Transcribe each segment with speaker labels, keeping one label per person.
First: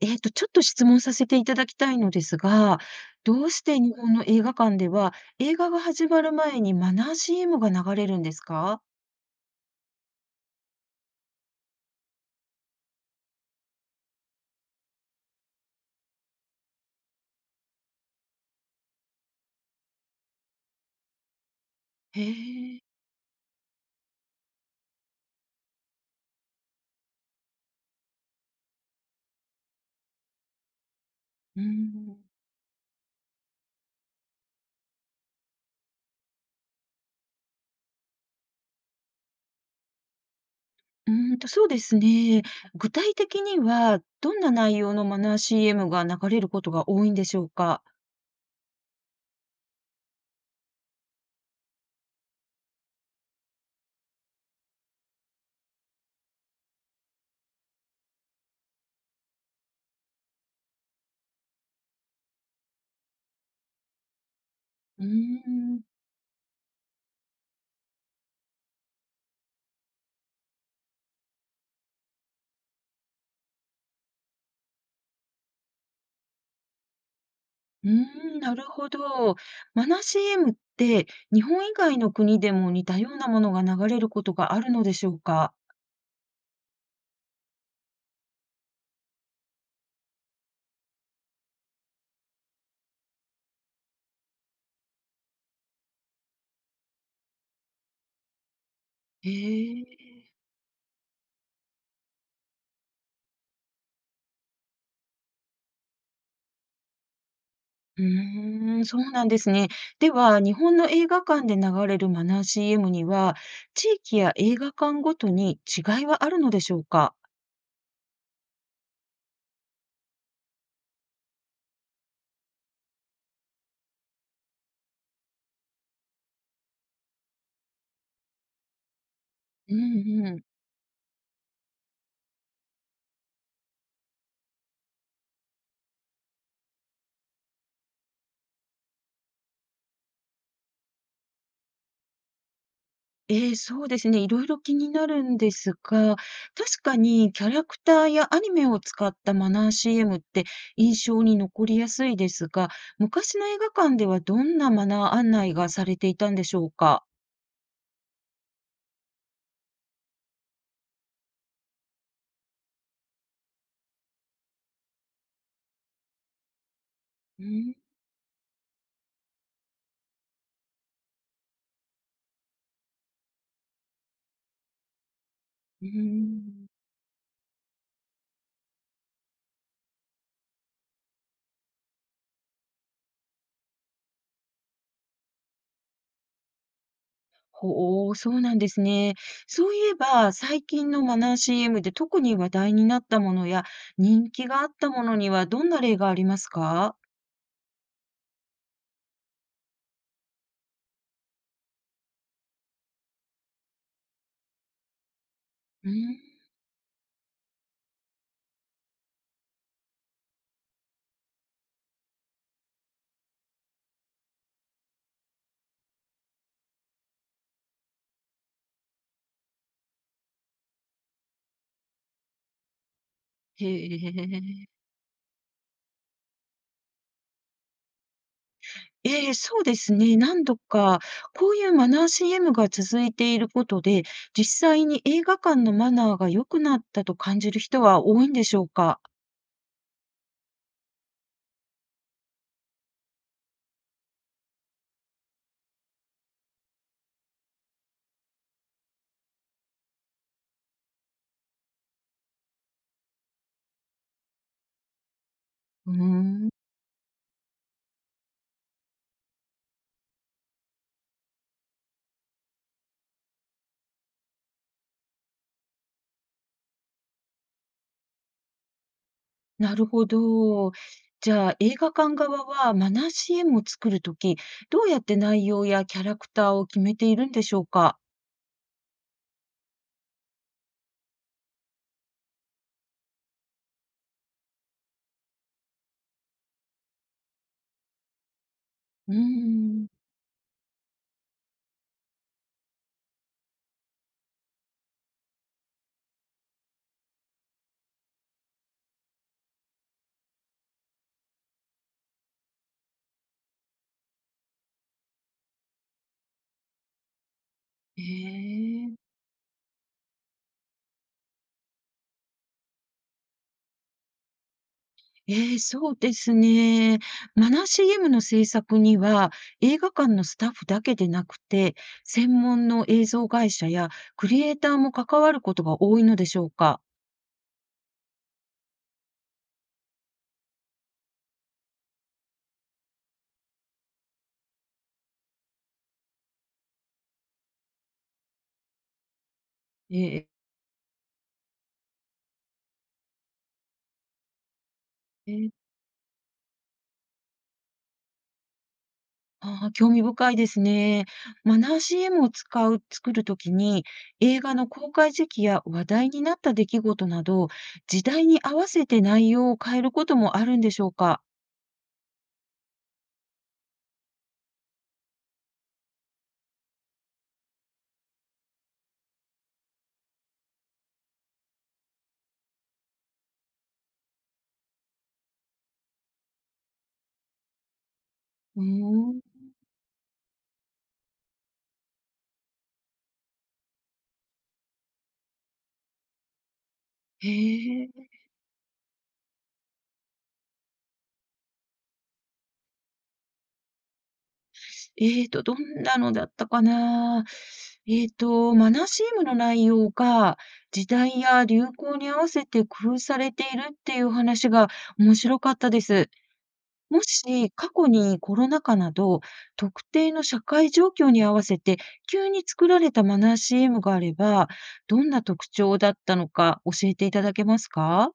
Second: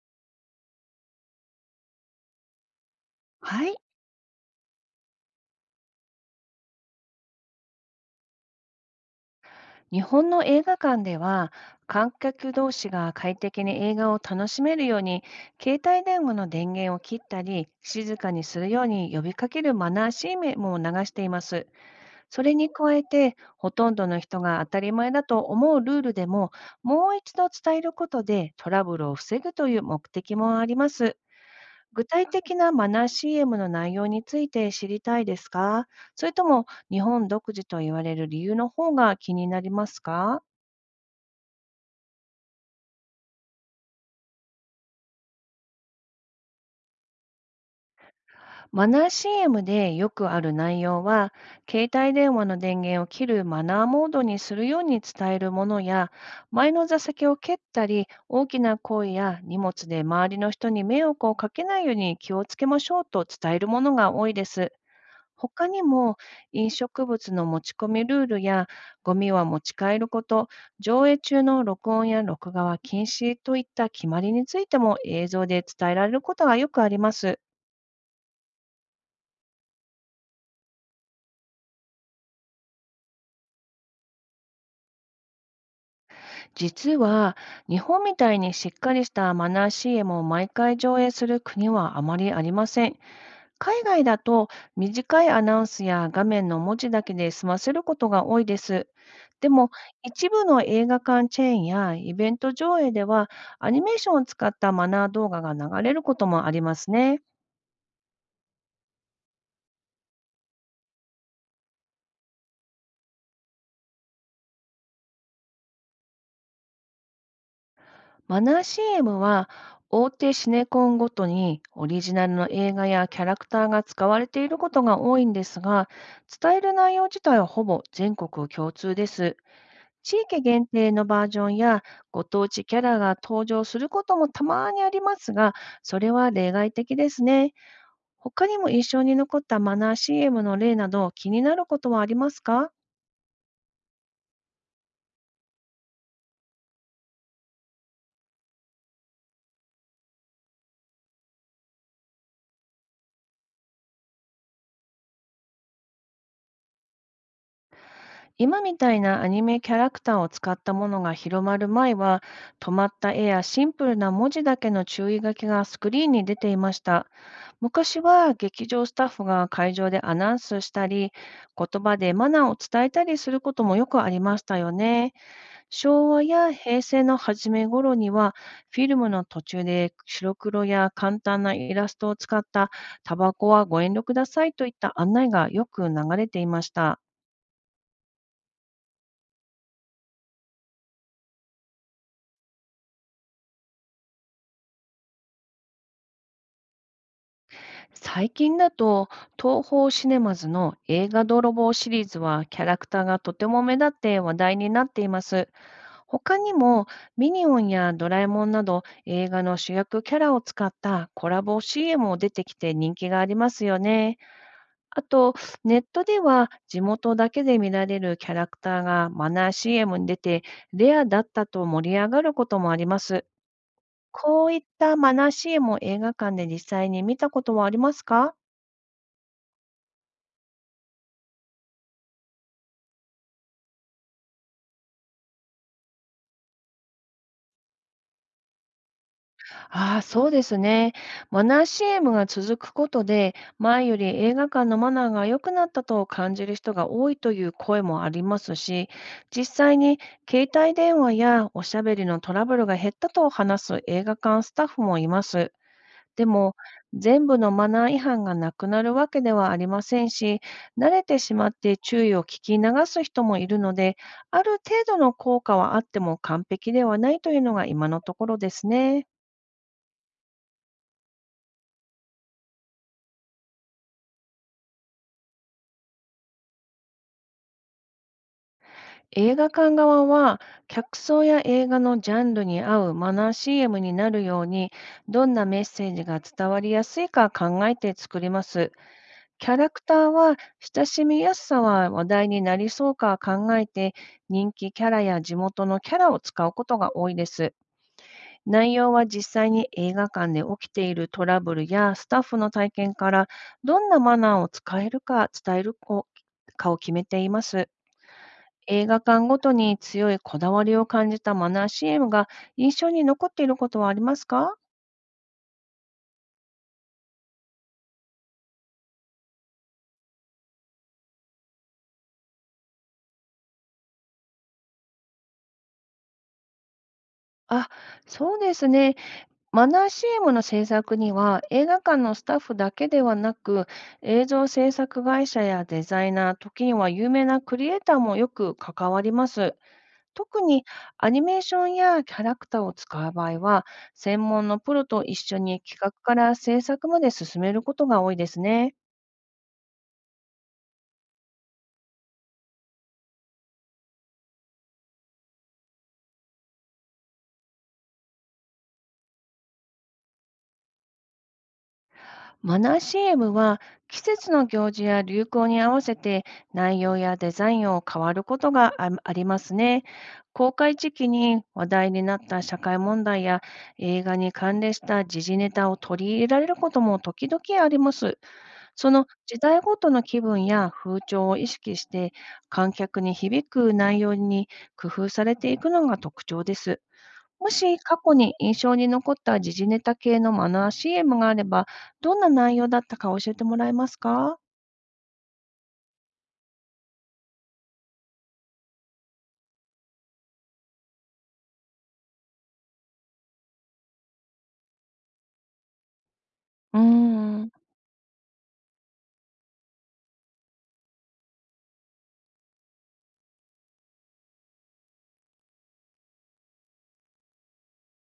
Speaker 1: ちょっと質問させていただきたいのですが、どうし
Speaker 2: はい、
Speaker 1: て日本の映画館では、映画が始まる前にマナー CM が流れるんですか？
Speaker 2: 日本の映画館では観客同士が快適に映画を楽しめるように携帯電話の電源を切ったり静かにするように呼びかけるマナーシ c ムを流しています。
Speaker 1: へ
Speaker 2: それに
Speaker 1: え、
Speaker 2: 加えてほとんどの人が当たり前だと思うルールでももう一度伝えることでトラブルを防ぐという目的もあります。
Speaker 1: うー
Speaker 2: 具
Speaker 1: ん。
Speaker 2: 体的なマナー CM の内容について知りたいですか、それとも日本独自と言われる理由の方が気になりますか？
Speaker 1: そうですね。具体的には、どんな内容のマナー CM が流れることが多いんでしょうか？
Speaker 2: マナー CM でよくある内容は、携帯電話の電源を切るマナーモードにするように伝えるものや、前の座席を蹴ったり、大きな声や荷物で周りの人に迷惑をかけないように気をつけましょうと伝えるものが多いです。
Speaker 1: うー
Speaker 2: 他
Speaker 1: ん。
Speaker 2: にも飲食物の持ち込みルールやゴミは持ち帰ること、上映中の録音や録画は禁止といった決まりについても映像で伝えられることがよくあります。
Speaker 1: うーん、なるほど。マナー CM って、日本以外の国でも似たようなものが流れることがあるのでしょうか？
Speaker 2: 実は日本みたいにしっかりしたマナー CM を毎回上映する国はあまりありません。海外だと短いアナウンスや画面の文字だけで済ませることが多いです。
Speaker 1: へ
Speaker 2: でも、
Speaker 1: え。
Speaker 2: 一部の映画館チェーンやイベント上映では、アニメーションを使ったマナー動画が流れることもありますね。
Speaker 1: うーん、そうなんですね。では、日本の映画館で流れるマナー CM には、地域や映画館ごとに違いはあるのでしょうか？
Speaker 2: マナー CM は、大手シネコンごとにオリジナルの映画やキャラクターが使われていることが多いんですが、伝える内容自体はほぼ全国共通です。
Speaker 1: う
Speaker 2: 地
Speaker 1: んう
Speaker 2: 域
Speaker 1: ん。
Speaker 2: 限定のバージョンやご当地キャラが登場することもたまにありますが、それは例外的ですね。他にも印象に残ったマナー CM の例など気になることはありますか？
Speaker 1: そうですね、いろいろ気になるんですが、確かにキャラクターやアニメを使ったマナー CM って印象に残りやすいですが、昔の映画館ではどんなマナー案内がされていたんでしょうか？
Speaker 2: 今みたいなアニメキャラクターを使ったものが広まる前は、止まった絵やシンプルな文字だけの注意書きがスクリーンに出ていました。
Speaker 1: うん、
Speaker 2: 昔は劇場スタッフが会場でアナウンスしたり、言葉でマナーを伝えたりすることもよくありましたよね。
Speaker 1: うー
Speaker 2: 昭和や
Speaker 1: ん。
Speaker 2: 平成の初め頃には、フィルムの途中で白黒や簡単なイラストを使った、タバコはご遠慮くださいといった案内がよく流れていました。
Speaker 1: ほお、そうなんですね。そういえば、最近のマナー CM で特に話題になったものや、人気があったものにはどんな例がありますか？
Speaker 2: 最近だと、東宝シネマズの映画泥棒シリーズはキャラクターがとても目立って話題になっています。
Speaker 1: うん、
Speaker 2: 他にも、ミニオンやドラえもんなど映画の主役キャラを使ったコラボ CM も出てきて人気がありますよね。あと、ネットでは地元だけで見られるキャラクターがマナー CM に出て、レアだったと盛り上がることもあります。
Speaker 1: へ
Speaker 2: こういっ
Speaker 1: え。
Speaker 2: たマナー CM を映画館で実際に見たことはありますか？
Speaker 1: ええ、そうですね。何度か、こういうマナー CM が続いていることで、実際に映画館のマナーが良くなったと感じる人は多いんでしょうか？
Speaker 2: ああ、そうですね。マナー CM が続くことで、前より映画館のマナーが良くなったと感じる人が多いという声もありますし、実際に携帯電話やおしゃべりのトラブルが減ったと話す映画館スタッフもいます。
Speaker 1: うー
Speaker 2: で
Speaker 1: ん。
Speaker 2: も、全部のマナー違反がなくなるわけではありませんし、慣れてしまって注意を聞き流す人もいるので、ある程度の効果はあっても完璧ではないというのが今のところですね。
Speaker 1: なるほど。じゃあ、映画館側はマナー CM を作るとき、どうやって内容やキャラクターを決めているんでしょうか？
Speaker 2: 映画館側は、客層や映画のジャンルに合うマナー CM になるように、どんなメッセージが伝わりやすいか考えて作ります。
Speaker 1: うー
Speaker 2: キャラク
Speaker 1: ん。
Speaker 2: ターは親しみやすさは話題になりそうか考えて、人気キャラや地元のキャラを使うことが多いです。内容は実際に映画館で起きているトラブルやスタッフの体験から、どんなマナーを使えるか伝えるこかを決めています。
Speaker 1: え
Speaker 2: 映画
Speaker 1: え。
Speaker 2: 館ごとに強いこだわりを感じたマナー CM が印象に残っていることはありますか？
Speaker 1: ええ、そうですね。マナー CM の制作には、映画館のスタッフだけでなくて、専門の映像会社やクリエイターも関わることが多いのでしょうか？
Speaker 2: あ、そうですね。マナー CM の制作には映画館のスタッフだけではなく映像制作会社やデザイナー、時には有名なクリエイターもよく関わります。
Speaker 1: え
Speaker 2: 特
Speaker 1: え。
Speaker 2: にアニメーションやキャラクターを使う場合は専門のプロと一緒に企画から制作まで進めることが多いですね。
Speaker 1: ああ、興味深いですね。マナー CM を使う作るときに、映画の公開時期や話題になった出来事など、時代に合わせて内容を変えることもあるんでしょうか？
Speaker 2: マナー CM は季節の行事や流行に合わせて内容やデザインを変わることがあありますね。公開時期に話題になった社会問題や映画に関連した時事ネタを取り入れられることも時々あります。
Speaker 1: う
Speaker 2: その
Speaker 1: ーん。
Speaker 2: 時代ごとの気分や風潮を意識して観客に響く内容に工夫されていくのが特徴です。もし
Speaker 1: へ
Speaker 2: 過
Speaker 1: え。
Speaker 2: 去に印象に残った時事ネタ系のマナー CM があれば、どんな内容だったか教えてもらえますか？
Speaker 1: どんなのだったかな？マナー CM の内容が、時代や流行に合わせて工夫されているっていう話が面白かったです。
Speaker 2: うー
Speaker 1: も
Speaker 2: ん、
Speaker 1: し過去にコロナ禍など、特定の社会状況に合わせて急に作られたマナー CM があれば、どんな特徴だったのか教えていただけますか？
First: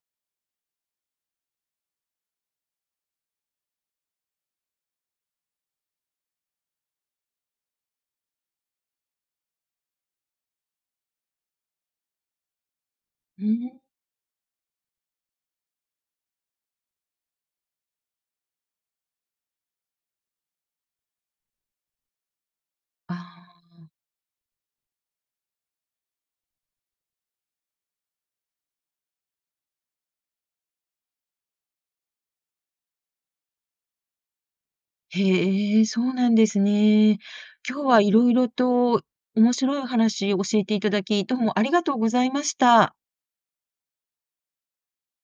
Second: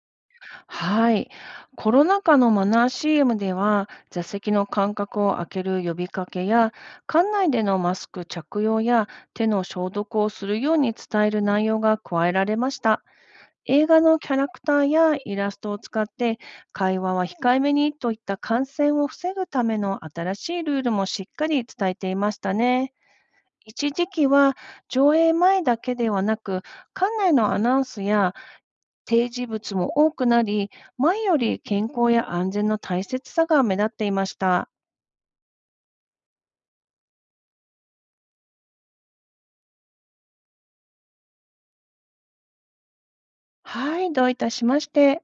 Speaker 2: はい。コロナ禍のマナー CM では、座席の間隔を空ける呼びかけや、館内でのマスク着用や手の消毒をするように伝える内容が加えられました。
Speaker 1: うん。
Speaker 2: 映画のキャラクターやイラストを使って会話は控えめにといった感染を防ぐための新しいルールもしっかり伝えていましたね。
Speaker 1: あー、
Speaker 2: 一時期は上映前だけではなく館内のアナウンスや提示物も多くなり前より健康や安全の大切さが目立っていました。
Speaker 1: へえ、そうなんですね。今日は色々と面白い話を教えていただき、どうもありがとうございました。
Speaker 2: はい、どういたしまして。